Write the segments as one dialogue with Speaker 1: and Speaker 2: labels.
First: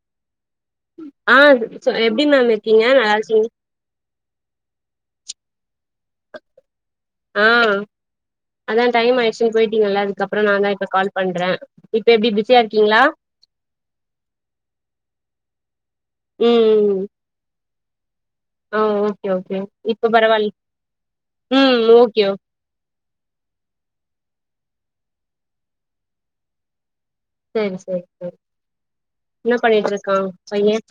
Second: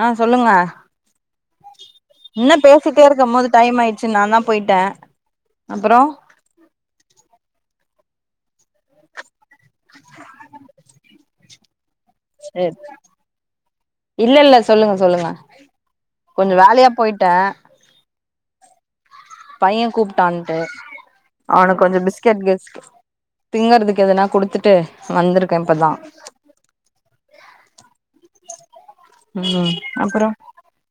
Speaker 1: ஆஹ் சொல்லுங்க
Speaker 2: ஆ சொ எப்டி மேம்
Speaker 1: என்ன
Speaker 2: இருக்கீங்க
Speaker 1: பேசிட்டே
Speaker 2: நல்லா
Speaker 1: இருக்கும்
Speaker 2: இருக்கீங்
Speaker 1: போது டைம் ஆயிச்சு சு நா தான் போயிட்டே அப்புறோ
Speaker 2: ஆஹ் அதான் டைம்யிச்சு போயிட்டீங்கல்ல அதுக்கப்புறோ நா தா இப்ப கால் பண்றேன் இப்ப எப்டி பிஸியா இருக்கீங்களா
Speaker 1: இல்ல இல்ல சொல்லுங்க சொல்லுங்க கொஞ்சோம் வேலையா
Speaker 2: ம்
Speaker 1: போயிட்டே
Speaker 2: ஆ ஓகே ஓகே
Speaker 1: பையன்
Speaker 2: இப்ப பரவாயில்
Speaker 1: கூப்பிட்டான்ட்டு
Speaker 2: ம்
Speaker 1: அவனுக்கு கொஞ்சோ
Speaker 2: ஓகே ஓ
Speaker 1: பிஸ்கட் திங்கறதுக்கு எதனா குடுத்துட்டு விட்டு வந்திருக்கேன் இப்பதா
Speaker 2: சேரி சேரி சேரி என்ன
Speaker 1: ம்
Speaker 2: பண்ணிட்டு
Speaker 1: அப்புறோ
Speaker 2: இருக்கான் பையன்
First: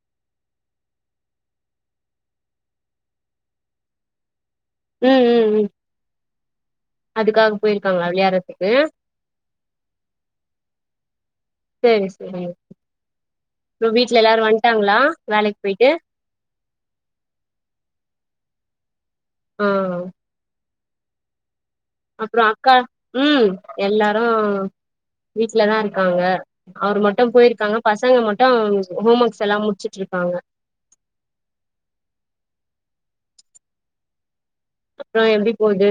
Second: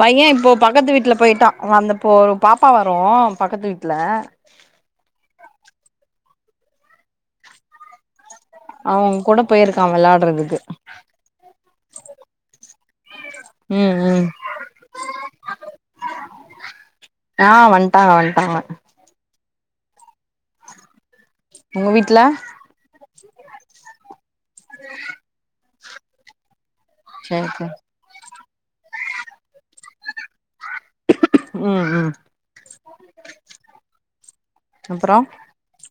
Speaker 1: பையன் இப்போ பக்கத்து வீட்டுல போயிட்டான் அந்தப்போ ஒரு பாப்பா வரும் பக்கத்து வீட்டு்ல
Speaker 2: உம் உம் உம் அதுக்காக போயிருக்காங்களா விளையாறத்
Speaker 1: அவுங்க கூட போயிருக்கா வெளாட்றதுக்கு
Speaker 2: செரி செரி அப்றோ
Speaker 1: உம்
Speaker 2: வீட்ல
Speaker 1: உம்
Speaker 2: எல்லாரு வந்ட்டாங்களா வேலைக்கு போயிட்டு
Speaker 1: ஆஹ் வன்டாங்க வன்டாங்க
Speaker 2: ஆஹ்
Speaker 1: உங்க வீட்ல
Speaker 2: அப்றோ அக்கா உம் எல்லாரு வீட்டுலதா இரு க்காங்க அவர் மட்டும்
Speaker 1: சேரி சேரி
Speaker 2: போயிருக்காங்க பசங்க மட் டான் ஹோம் ஒர்க்ஸ் ல்லா முடிச்சிட்ருக்காங்க
Speaker 1: உம் உம்
Speaker 2: அப்றோ எப்டி போது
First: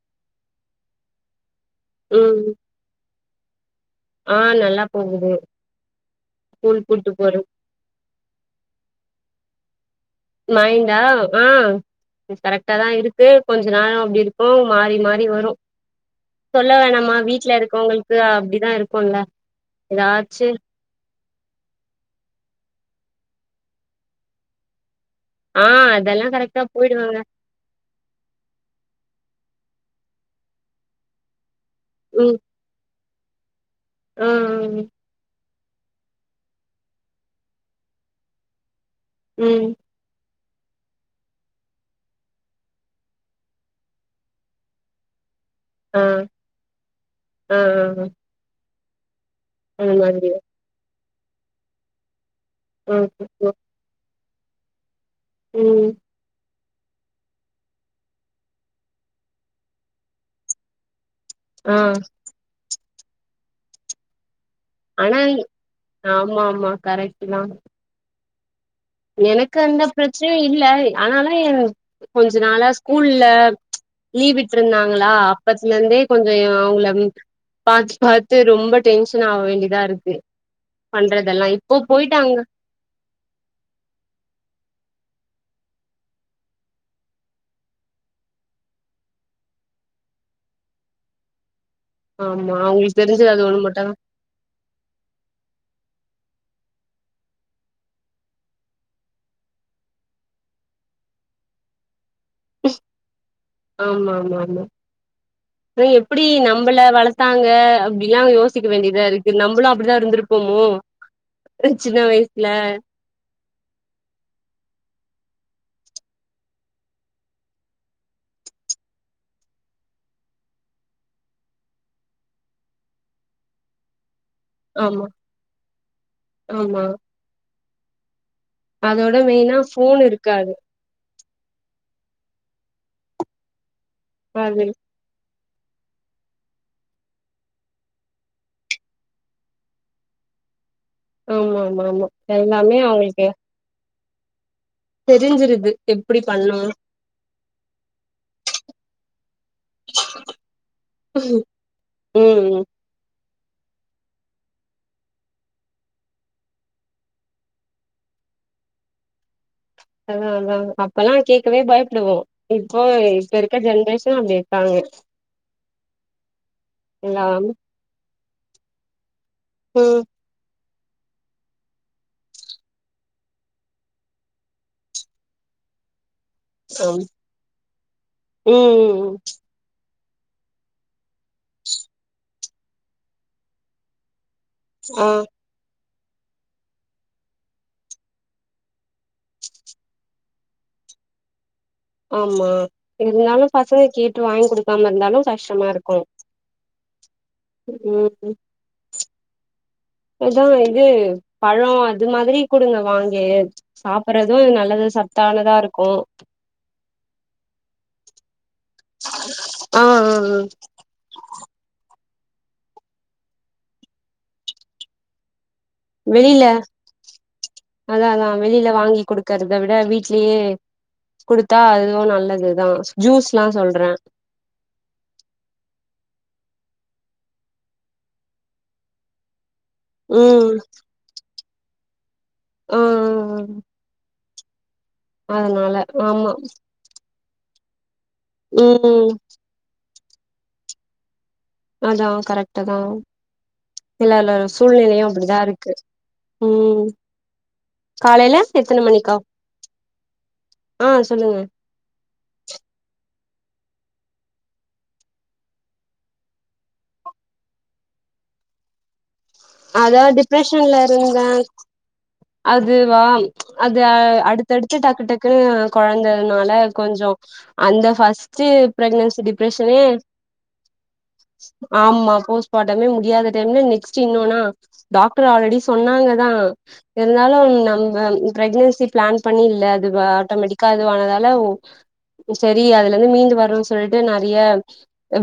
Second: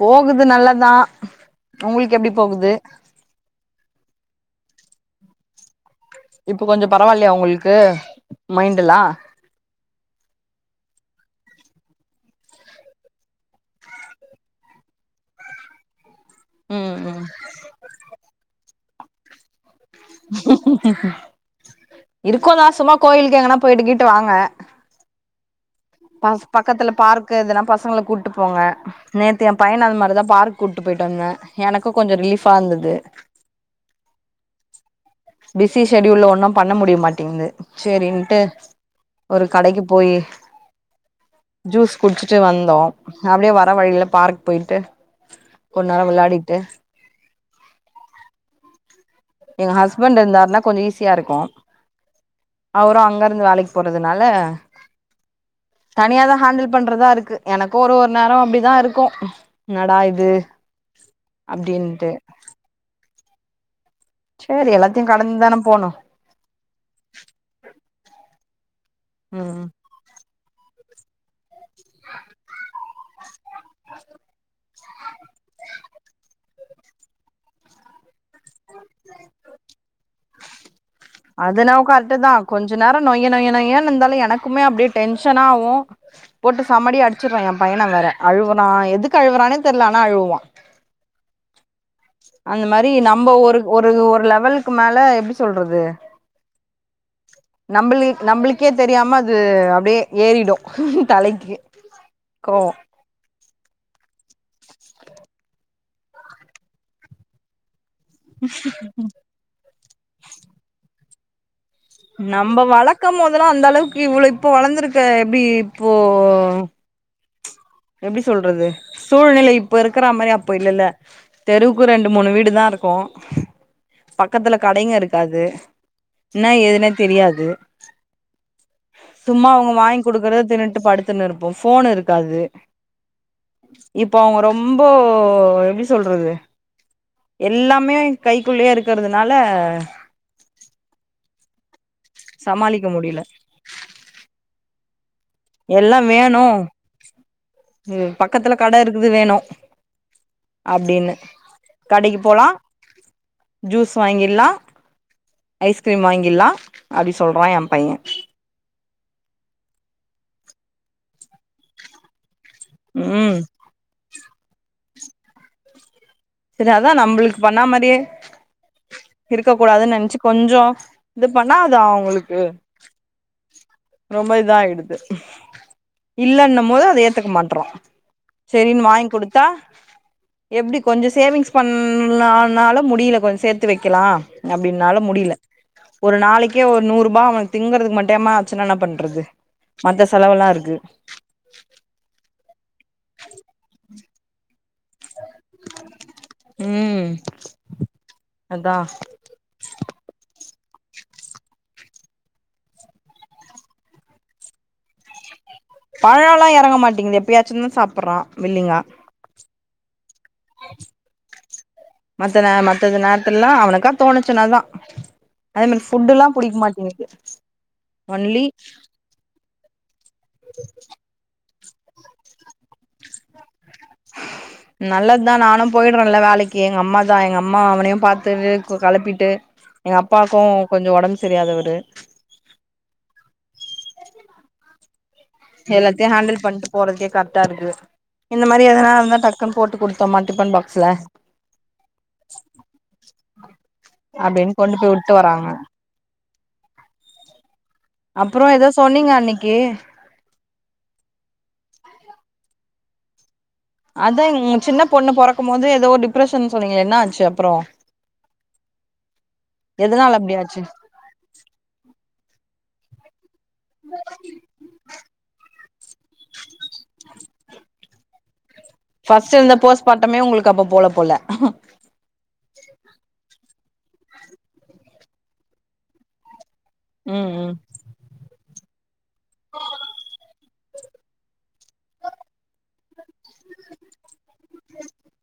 Speaker 1: போகுது நல்லாதா உங்களுக்கு எப்டி போகுது
Speaker 2: ஆஹ் நல்லா போகுது
Speaker 1: இப்ப
Speaker 2: ஸ்கூல்
Speaker 1: கொஞ்ச
Speaker 2: கூட்டு
Speaker 1: பரவால்லையா
Speaker 2: போற
Speaker 1: உங்களுக்கு மைண்ட்டெல்லா
Speaker 2: மைண்டா ஆஹ் கரெக்டா தா இருக்கு கொஞ்ச நேரம் அப்டி இருக்கு மாறி மாறி வரு சொல்ல
Speaker 1: ம்
Speaker 2: வேணாமா
Speaker 1: ம்
Speaker 2: வீட்லருக்கவுங்களுக்கு அப்டிதா இருக் கோல்ல
Speaker 1: இருக்கூ தா சும்மா கோயிலுக்கு எங்கன்னா போயிட்டுகீட்டு வாங்க
Speaker 2: ஆ அதெல்லா
Speaker 1: பஸ்
Speaker 2: கரெக்டா
Speaker 1: பக்கத்துல
Speaker 2: போயிடுவாங்க
Speaker 1: பார்க்கு இதெல்லா பசங்கள கூட்டு போங்க நே து ஏ பையன அந்த மாரி தா பார்க் கூட்டு போயிட்டு வந்தே எனக்கு கொஞ்சொ ரிலீஃபாருந்துது
Speaker 2: அ ஆ ஆ
Speaker 1: பிஸி ஷெட்யுல்ல ஒன்னூ பண்ண முடியமாட்டிங்குது சேரின்ட்டு ஒரு
Speaker 2: ம்
Speaker 1: கடைக்கு போயி ஜூஸ் குட்ச்சிட்டு வந்தோ அப்டியே வர வழியில பார்க் போயிட்டு கொஞ் நேரோ
Speaker 2: ஆ
Speaker 1: விளாடிட்டு
Speaker 2: ஆ ஆ ஆ.
Speaker 1: எங்க
Speaker 2: அந்த
Speaker 1: ஹஸ்பண்ட்
Speaker 2: மாதிரி
Speaker 1: இருந்தாருனா கொஞ்ச ஈஸ் யாருக்கூ அவரூ
Speaker 2: ஓகே
Speaker 1: அங்கருந்து
Speaker 2: ஓ
Speaker 1: வேலைக்கு போறதுனால ஹ
Speaker 2: ம்
Speaker 1: தனியாதா ஹேண்ட்ல் பண்றதாருக்கு எனக்கூ ஒர் ஒரு நேரோ அப்டிதாருக்கூ என்னடா இது
Speaker 2: ஆ
Speaker 1: அப்டின்ட்டு சேரி எல்லாத்தையு
Speaker 2: ஆனா இங்
Speaker 1: கடந்துதான போனு
Speaker 2: ஆமாமா கரெட்டுதா எனக்கு
Speaker 1: ம்
Speaker 2: அந்த ப்ரச்னையூ இல்ல அத்னால என் கொஞ்ச நாளா ஸ் கூல்ல லீவ் விட்ருந்தாங் லா அப்பத்துலேந்தே கொஞ்சயோ அவங்கள பாத் பாத்து ரொம்ப டென்ஷன் ஆக வேண்டியதாருக்கு
Speaker 1: அதென்னவோ கரெட்டு தா கொஞ்ச நேரோ நொய் நொய் நொயின் ருந்தாலூ எனக்குமே அப்படியே டென்ஷனாவூ போட்டு சமடி அடிச்சிருவே ஏ பையன வேற அழுவுறா எதுக்கு அழுவுறானே தெரில ஆனா அழுவுவா
Speaker 2: ஆமா
Speaker 1: அந்த மாரி
Speaker 2: அவங்களுக்கு தெரிஞ்சது
Speaker 1: நம்ம
Speaker 2: அது
Speaker 1: ஒர்
Speaker 2: ஒண்ணு
Speaker 1: ஒர்
Speaker 2: மட்டுந்தா
Speaker 1: ஒரு லெவலுக்கு மேல எப்டி சொல்றது நம்மளீ நம்மளுக்கே தெரியாம அது அப்டியே ஏறிடூ தலைக்கு கோவோ
Speaker 2: ஆமா ஆமாமா து எப்டி நம்மள வளத்தாங்க அப் டிலா யோசிக்க வேண்டியதாருக்கு நம்மளூ அப் அப்படிதான் இருந்திருப்போமோ சின்ன வயசுல
Speaker 1: நம்ம வளர்க்க போதெல்லாம் அந்த அளவுக்கு இவ்ளவு இப்ப வளர்ந்திருக்க எப்படி அப்போ எப்படி சொல்றது சூழ்நிலை இப்ப இருக்கிற மாதிரி அப்போ இல்லல்ல தெருவுக்கு ரெண்டு மூணு வீடு தான் இருக்கும் பக்கத்துல கடைங்க
Speaker 2: ஆமா
Speaker 1: இருக்காது என்ன
Speaker 2: ஆமா
Speaker 1: ஏதுனே தெரியாது
Speaker 2: அதோட
Speaker 1: சும்மா
Speaker 2: மெயினா
Speaker 1: அவங்க
Speaker 2: ஃபோன்
Speaker 1: வாங்கி குடுக்குறதை
Speaker 2: இருக்காது
Speaker 1: தின்னுட்டு படுத்துன்னு இருப்போம் போன் இருக்காது ப்ச் இப்போ அவங்க
Speaker 2: அது
Speaker 1: ரொம்போ இப்போ எப்டி சொல்றது எல்லாமே கைக்குள்ளேயே இருக்கிறதுனால
Speaker 2: ஆமா ஆமா ஆமா எல்லாமே அவங்களுக்கு தெரிஞ்சிருது
Speaker 1: எல்லாம்
Speaker 2: எப்டி
Speaker 1: வேணும்
Speaker 2: பண்ணணு
Speaker 1: பக்கத்துல கடை இருக்கு இது வேணும் அப்படின்னு கடைக்கு
Speaker 2: ம்
Speaker 1: போலாம்
Speaker 2: ம்
Speaker 1: ஜூஸ் வாங்கிடலாம் ஐஸ்கிரீம் வாங்கிடலாம் அப்படி சொல்றான் என் பையன்
Speaker 2: அதான் அதான் அப்பல்லாம் கேட்கவே பயப்படுவோம் இப்போ இப்ப
Speaker 1: ம்
Speaker 2: இருக்க ஜென்ரேஷன் அப்படி இருக்காங்க
Speaker 1: சரி அதான் நம்மளுக்கு
Speaker 2: எல்லாம்
Speaker 1: பண்ண மாதிரியே இருக்க கூடாதுன்னு
Speaker 2: ம்
Speaker 1: நினைச்சு கொஞ்சம் இது பண்ணாதா அது உங்களுக்கு ரொம்ப இதா ஆயிடுது இல்லைன்னும் போது
Speaker 2: அம்
Speaker 1: அதை ஏத்துக்க மாட்டறோம் சரினு வாங்கி
Speaker 2: ம்
Speaker 1: கொடுத்தா எப்படி கொஞ்சம் சேவிங்ஸ் பண்ணலாம் பன்னாலும் முடியல கொஞ்சம் சேர்த்து வைக்கலாம் அப்படின்னால
Speaker 2: ஆ
Speaker 1: முடியல ஒரு நாளைக்கே ஒரு நூறு ரூபாய் அவனுக்கு திங்குறதுக்கு மட்டும்மா அச்சன என்ன பண்றது மத்த செலவுல்லாம் இருக்கு
Speaker 2: ஆமா இருந்தலும் பசங்க கேட் வாங்கி கொடுக்காம இருந்தாலும் கஷ்டமா இருக்கும்
Speaker 1: ம்
Speaker 2: உம் உம்
Speaker 1: அதா
Speaker 2: அததான் இது பழம் அது மாதிரி கொடுங்க வாங்கி சாப்படுறதும் நல்லது சத்தானதா இருக்கும்
Speaker 1: பழம் எல்லாம் இறங்க மாட்டேங்குது எப்பயாச்சும் தா சாப்பிடுரா
Speaker 2: உம் உம் ம்
Speaker 1: மத்த நே மத்தது நேரத்துல எல்லாம் அவனுக்கா தோணுச்சுனாதா அதே மாரி ஃபுட்டுல்லா
Speaker 2: வெளில
Speaker 1: புடிக்க மாட்டேங்குது
Speaker 2: அதா அதா
Speaker 1: ஒன்லி
Speaker 2: வெளியில வாங்கி கொடுக்கறத விட வீடலயே குடுத் தா அதுவும் நல்லதுதா ஜூஸ் எல்லாம் சொல்
Speaker 1: நல்லதுதா நானும் போயிடுறேன்ல வேலைக்கு எங்க அம்மா தா எங்க அம்மா அவனையும் பாத்துட்டு கலப்பிட்டு எங்க
Speaker 2: ம்
Speaker 1: அப்பாவுக்கும் கொஞ்சம் உடம்பு சரியாதவர்
Speaker 2: ஆ அ ஆ அதனால
Speaker 1: எல்லத்தே
Speaker 2: ஆமா
Speaker 1: ஹண்டல் பண்டு போறதகே கரெக்ட் இருக்கு இந்த மாதிரி எதனா
Speaker 2: ம்
Speaker 1: இருந்தா டக்கன் போட்டு குடுத்து மாட்டப்ப டிபன் பாக்ஸ்ல
Speaker 2: அதா கரெக்டாதா இல்ல இல்ல
Speaker 1: அப்டின்னு கொண்டு போய்
Speaker 2: சூழ்நிலையும்
Speaker 1: விட்டு
Speaker 2: அப்படிதா
Speaker 1: வராங்க
Speaker 2: இருக்கு உம் காலைல
Speaker 1: அப்புறோ ஏதோ
Speaker 2: எத்தன
Speaker 1: சொன்னீங்க
Speaker 2: மணிக்கா
Speaker 1: அன்னைக்கு
Speaker 2: ஆ சொல்லுங்க
Speaker 1: அதா சின்ன பொண்ணு பொறக்கும் போது ஏதோ டிப்ரஷன் சொன்னீங்க என்ன ஆச்சு அப்புறம்
Speaker 2: அதா டிப்ரஷன்ல இருந்த அதுவா அது அடுத்தடுத்து டக்கு டக்கு கொழந்தனால கொஞ்ச அந்த ஃபர்ஸ்ட்டூ பிரெக்னன்சி
Speaker 1: ஃபர்ஸ்ட் இருந்த
Speaker 2: டிப்ரஷனே
Speaker 1: போஸ்ட்மார்ட்டமே உங்களுக்கு அப்ப போல போல
Speaker 2: ஆமா போஸ்ட்பாட்டமே முடியாத டைம்ல ஸ்சி இன்நோன டாக்டர் ஆல்ரெடி சொன்னாங்கதான்
Speaker 1: ம்
Speaker 2: இருந்தாலு
Speaker 1: ம்
Speaker 2: நம்ம பிரெக்னன்சி பிளான் பண்ணி இல்ல அதுவாட்டமெடிக்கா இதுவானதால ஒ சரி அதுலேந்து மீண்டு வரணுனு சொல்ட்டு நறைய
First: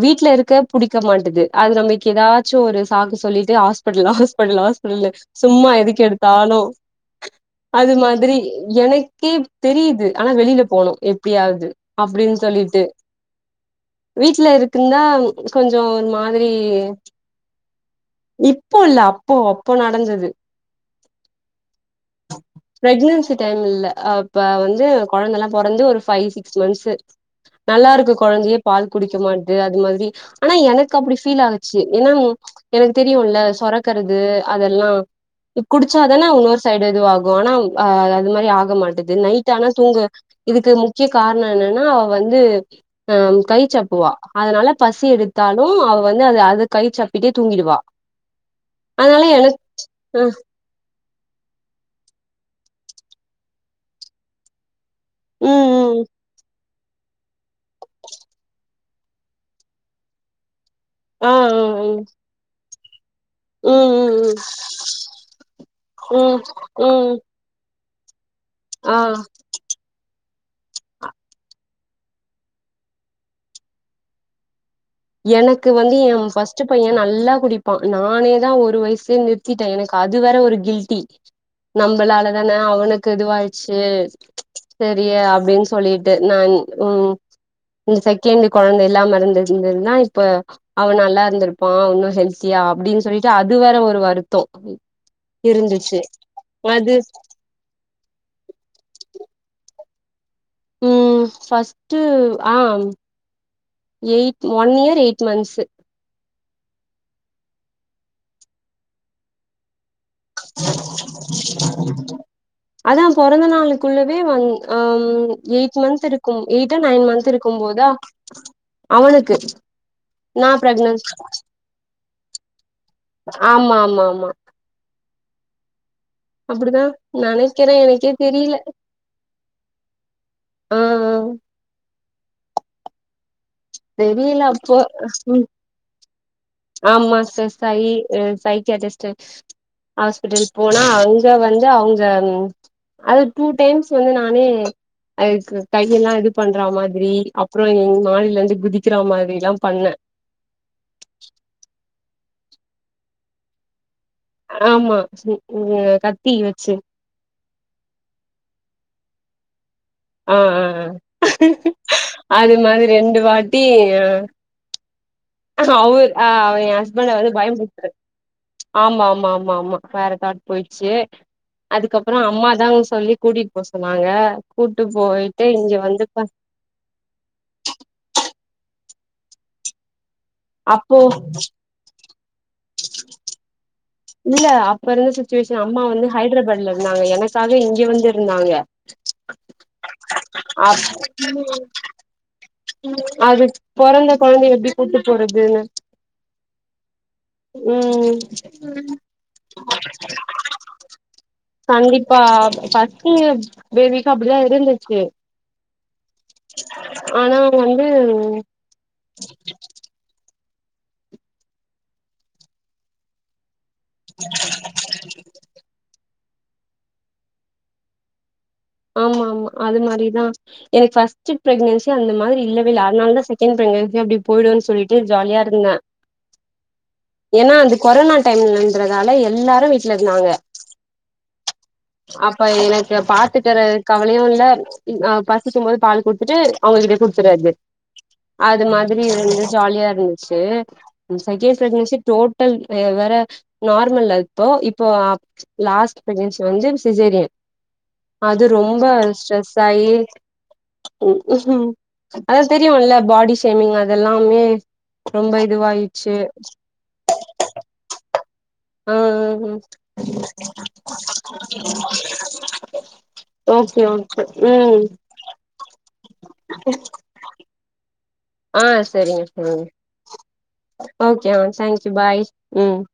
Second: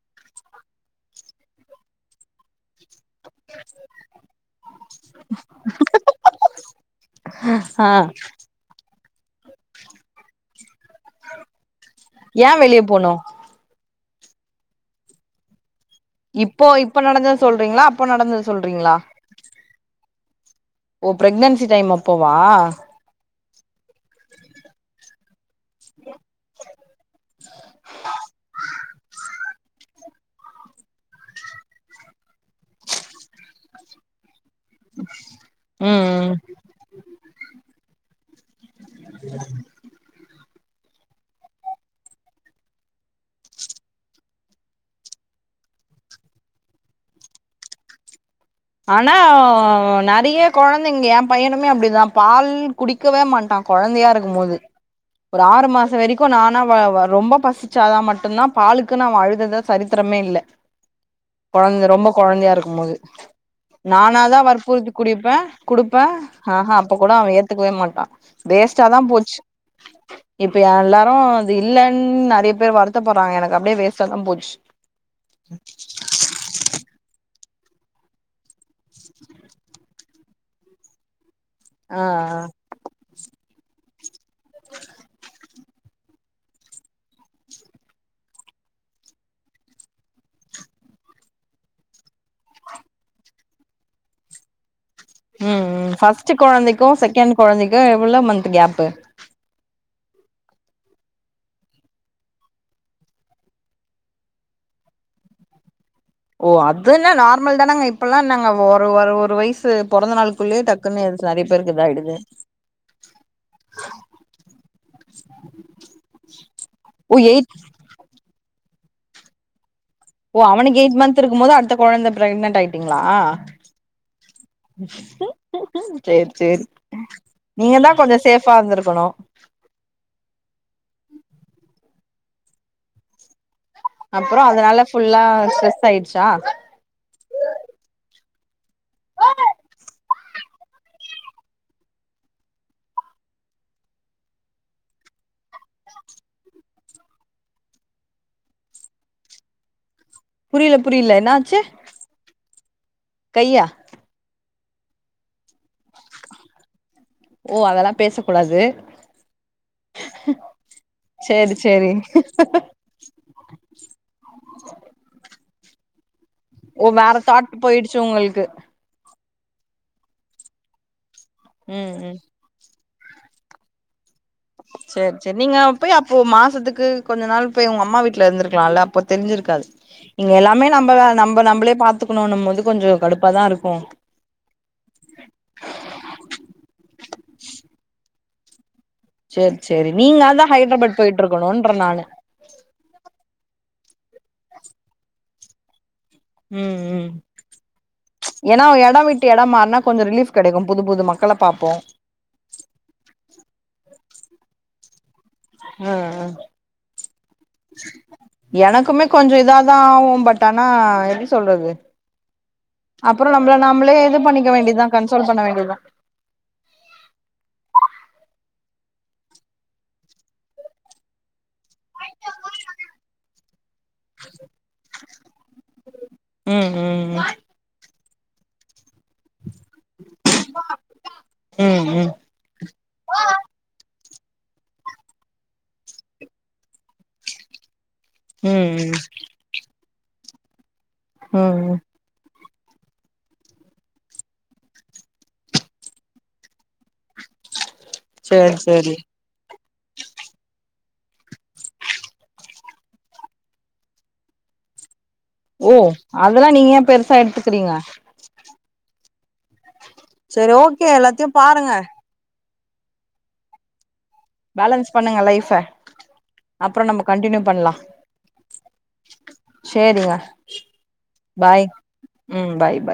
Speaker 2: வீட்ல இருக்கப் புடிக்க மாட்டது அது நம்லுக்கு எதாச்சு ஒரு சாக்கு சொல்லிட்டு ஹாஸ்பிடல் ஹாஸ்பிடல் ஹாஸ்பிடல் சும்மா எதுக்கு எடுத்தாலும்
Speaker 1: ஆ
Speaker 2: அது மாதிரி எனக் கீப் தெரியுது ஆனா வெளியில போனும் எப்டியாது
Speaker 1: ஏன் வெளிய போனும்
Speaker 2: வீட்ல இருக்குன்னா கொஞ் கொஞ்ச ஒரு மாதிரி
Speaker 1: இப்போ இப்ப நடந்தது சொல்றீங்களா அப்போ நடந்தது
Speaker 2: இப்போ
Speaker 1: சொல்றீங்களா
Speaker 2: இல்ல அப்போ அப்போ நடந்தது
Speaker 1: ஓ பிரக்னச்
Speaker 2: பிரெக்னன்சி டைம் இல்ல அப்ப வந்து குழந்தலா பொறந்து ஒரு ஃவைவ் சிக்ஸ் மந்த்ஸ்ஸு நல்லா இருக்க கொழந்தயெ பால் குடிக்குமா அது மாதிரி ஆனா எனக்கு அப்டி ஃபீல் ஆனுச்சி என்னன் எனக்கு தெரியும்ல சொரக்குறது அதெல்லாம் இ
Speaker 1: ம்
Speaker 2: குடிச்சாதானே
Speaker 1: ம்
Speaker 2: இன்னொரு சைடு இது ஆகும் ஆனா அது மாதிரி ஆக ங்க மாட்டது நைட் ஆனா தூங்க இதுக்கு முக்கிய காரணம் என்னன்னா அவ வந்து அஹ் கை சப்புவா அதனால பசி எடுத்தாலும் அவ வந்து அத அத கை சப்பிட்டு தூங்கிடுவா
Speaker 1: ஆனா
Speaker 2: அதனால எனக்கு ம்
Speaker 1: நறைய கொழந்தைங்க எம் பையனுமே அப்படிதான் பால் குடிக்கவே மாட்டான் கொழந்தையா இருக்கும் போது ஒரு ஆறு
Speaker 2: ம்
Speaker 1: மாசம்
Speaker 2: ம்
Speaker 1: வரைக்கும் நானா அவ வ ரொம்ப பசிச்சாதான் மட்டும்தான் பாலுக்குனு அவன் அழுதுத சரித்திரமே இல்ல
Speaker 2: ஆ ஆ
Speaker 1: கொழந்த ரொம்ப கொழந்தையா இருக்கும்போது
Speaker 2: ம் ம்
Speaker 1: நான
Speaker 2: ம்
Speaker 1: தான் வற்புறுத்தி குடிப்பேன் குடுப்பேன்
Speaker 2: ம்
Speaker 1: ஆஹஹா அப்ப
Speaker 2: ம்
Speaker 1: கூட
Speaker 2: ம்
Speaker 1: அவன் ஏத்துக்கவே மாட் [unintelligible]
Speaker 2: ஆ
Speaker 1: வேஸ்ட்டாதான் போச்சு இப்ப யல்லாரும் இது இல்லலைன்னு நறைய பேர் வருத்த படுறாங்க எனக்கு அப்படியே வேஸ்டாதா போச்சு
Speaker 2: எனக்கு வந்து என் பர்ஸ்ட் பையன் நல்லா குடிப் ப்பா நானே தா ஒரு வயசே நிறுத்திட்டேன் எனக்கு அது வேற ஒரு கில்ட்டி
Speaker 1: ஆ ஆ
Speaker 2: நம்மளாலதானே அவனுக்கு இதுவாய் செர் சரிய அப்படின்னு சொல்லிட்டு நான் உம் இந்த செகண்டு் குழந்த இல்லாம இருந்துருந்துருந் நா இப்ப அவன் நல்லா இருந்திருப்பான் ஒன்னும் ஹெல்த்தியா அப்படின்னு சொல்லிட்டு அது வேற ஒரு வருத்தம்
Speaker 1: ம் ம் ஃபர்ஸ்ட்
Speaker 2: அது
Speaker 1: குழந்தைக்கும் செகண்ட் குழந்தைக்கும் எவ்வளவு மந்த் கேப்பு
Speaker 2: ம் ஃபர்ஸ்ட் ஆ eight one year eight months
Speaker 1: ஓ அதுன நார்மல் தானங்க இப்பல்லாம் என்னங்க ஒர ஒரு ஒரு வயசு பொறந்த நாளுக்குள்ளயே டக்குன்னு நெறைய பேருக்கு இதாயிடுது
Speaker 2: அதா பொறந்த நாளுக்குள்ளவே வந் அம் எயிட் மந்த்திருக்கும் எய்ட் ஆ நைன்
Speaker 1: ஓ எயிட்
Speaker 2: மந்த்த்திருக்கும்போதா அவனுக்கு
Speaker 1: ஓ
Speaker 2: நா
Speaker 1: அவனுக் எய்ட்
Speaker 2: பிரெக்னன்ட்
Speaker 1: மந்த்திருக்கும்போது அடுத்த கொழந்த பிரெக்னென்ட் ஆய்ட்டிங்ளா
Speaker 2: ஆமா ஆமா ஆமா
Speaker 1: சேரி சேரி
Speaker 2: அப்டிதா நெனைக்கிறே
Speaker 1: நீங்க தா
Speaker 2: எனக்கே
Speaker 1: கொஞ்ச சேஃபா
Speaker 2: தெரில
Speaker 1: இருந்திருக்கணு
Speaker 2: ஆ ஆ
Speaker 1: அப்புற
Speaker 2: தெரில அப்போ
Speaker 1: அதனால ஃபுல்லா
Speaker 2: ம்
Speaker 1: ஸ்ட்ரெஸ்ஸாயிட் ஷா
Speaker 2: ஆமா ஸ்ட்ரெஸ் அய் இ சைக்காட்டிஸ்ட்டு ஹாஸ்பிட்டல் போனா அங்க வந்து அவுங்க ம் அது டூ டைம்ஸ் வந்து நானே அதுக்கு கையெல்லா இது பண்ற மாதிரி அப்புற எங் மாடிலருந்து குதிக்கிற மாதிரில்லா பண்ண
Speaker 1: புரியல புரியல என்னாச்சு கையா
Speaker 2: ஆமா ம் ம் கத்தி வச்சு
Speaker 1: ஓ அதெல்லா பேச கூடாது
Speaker 2: ஆ ஆ ஆ
Speaker 1: சேரி
Speaker 2: அது மாதிரி ரெண்டு வாட்டி அவு ஆஹ் எ
Speaker 1: ஓ
Speaker 2: ஹஸ்பண்ட
Speaker 1: வேற
Speaker 2: வந்து
Speaker 1: தாட்
Speaker 2: பயமுருத்து
Speaker 1: போயிடுச்சு உங்களுக்கு
Speaker 2: ஆமா ஆமா ஆம் வாமா வேறக்காட் போயிட்ச்சு
Speaker 1: ம்
Speaker 2: அதுக்கப்பற
Speaker 1: ம்
Speaker 2: அம்மாதா சொல்லி கூட்டிட் போ சொன்னாங்க கூட்டு
Speaker 1: சேர் சேரி
Speaker 2: போயிட்டு
Speaker 1: நீங்க
Speaker 2: இங்க
Speaker 1: போய்
Speaker 2: வந்து
Speaker 1: அப்போ
Speaker 2: ப-
Speaker 1: மாசத்துக்கு கொஞ்ச நாள் போய் உங்க அம்மா வீட்ல இருந்திருக்கலால அப்ப தெரிஞ்சிருக்காது இங்க எல்லாமே
Speaker 2: அப்போ
Speaker 1: நம்பதா நம்ப நம்பளே பாத்துக்கணுனும் போது கொஞ்ச கடுப்பாதாருக்கு
Speaker 2: இல்ல அப்பருந்த சுச்சுவேஷன் அம்மா வந்து ஹைதராபாட்ல இருந்தாங் எனக்காக இங்க வந்திருந்தாங்க
Speaker 1: சேரி சேரி நீங்க தா
Speaker 2: அப்
Speaker 1: ஹைதராபாத் போயிட்ருக்கணுன்ற நானு
Speaker 2: அது பொறந்த கொழந்தை எப்டி கூப்ட்டு போறதுன்னு
Speaker 1: ம் ம்
Speaker 2: ம்
Speaker 1: ஏன்னா எடோ விட்டு எடோ மாறுனா கொஞ்சோ ரிலீஃப் கெடைக்கு புது புது மக்கள பாப்போ
Speaker 2: கண்டிப்பா ஃபஸ்ட்டு பேபி [unintelligible] இருந்துச்சு
Speaker 1: ஆஅ
Speaker 2: ஆனா வந்து
Speaker 1: எனக்குமே கொஞ்ச இதாதா ஆகும் பட் தனா எப்டி சொல்றது அப்பற நம்ள நம்மளே இது பண்ணிக்க வேண்டிதா கன்சோல் பண்ண வேண்டிதா
Speaker 2: ஆமா ஆமா அது மாரிதா எனக் ஃபஸ்ட்டு பிரெக்னென்சி அந்த மாதிரி இல்லவேல்ல அதுனாலதா செக்கென்ட் பிரெக்னென்சியு அப்டி போய்ருன் சொல்லிட்டு ஜாலியாருந்த
Speaker 1: ம் ம் ம்
Speaker 2: ஏனா அந்த கொரோனா டைம்ன்றதால எல்லாரு விட் இருந்தாங்க
Speaker 1: ம்
Speaker 2: அப்ப எனக்கு பாத் கவலையும் இல்ல பசிக்கும் போது பால் குடுத்துட்டு அவங்ககிட்யே குடுத்துறது அது
Speaker 1: ம் ம்
Speaker 2: மாதிரி இருந்து ஜாலியா இரு இருச்சு சகேண்ட்
Speaker 1: ம்
Speaker 2: ப்ரக்ன்ஸி டோட் டல்ல வேற நார்மல் அப்போ இப்போ லாஸ்ட் ப்ரக்ன்ஸி வந்து சிஜேரியன் அது
Speaker 1: சேரி
Speaker 2: ரொம்ப
Speaker 1: சேரி
Speaker 2: ஸ்ட்ர சாயி அத தெரியும் இல்ல பாடி ஷேமிங் அதெல்லாமே ரொம்ப
Speaker 1: ஓ
Speaker 2: இதுவாயிச்சு
Speaker 1: அதெல்லாம் நீங்க ஏன் பெருசா எடுத்துக்கிறீங்க
Speaker 2: ஹ ஹ ம்
Speaker 1: சரி ஓகே எல்லாத்தையும் பாருங்க
Speaker 2: ஓகே ஓ
Speaker 1: பேலன்ஸ் பண்ணுங்க லைஃப அப்புறம் நம்ம கண்டினியூ பண்லாம்
Speaker 2: ஆஹ் சரிங்க தோழி ஓகே அஹ்
Speaker 1: பாய்
Speaker 2: தேங்க்யூ பாய்
Speaker 1: ம் பாய்
Speaker 2: உம்
Speaker 1: பாய்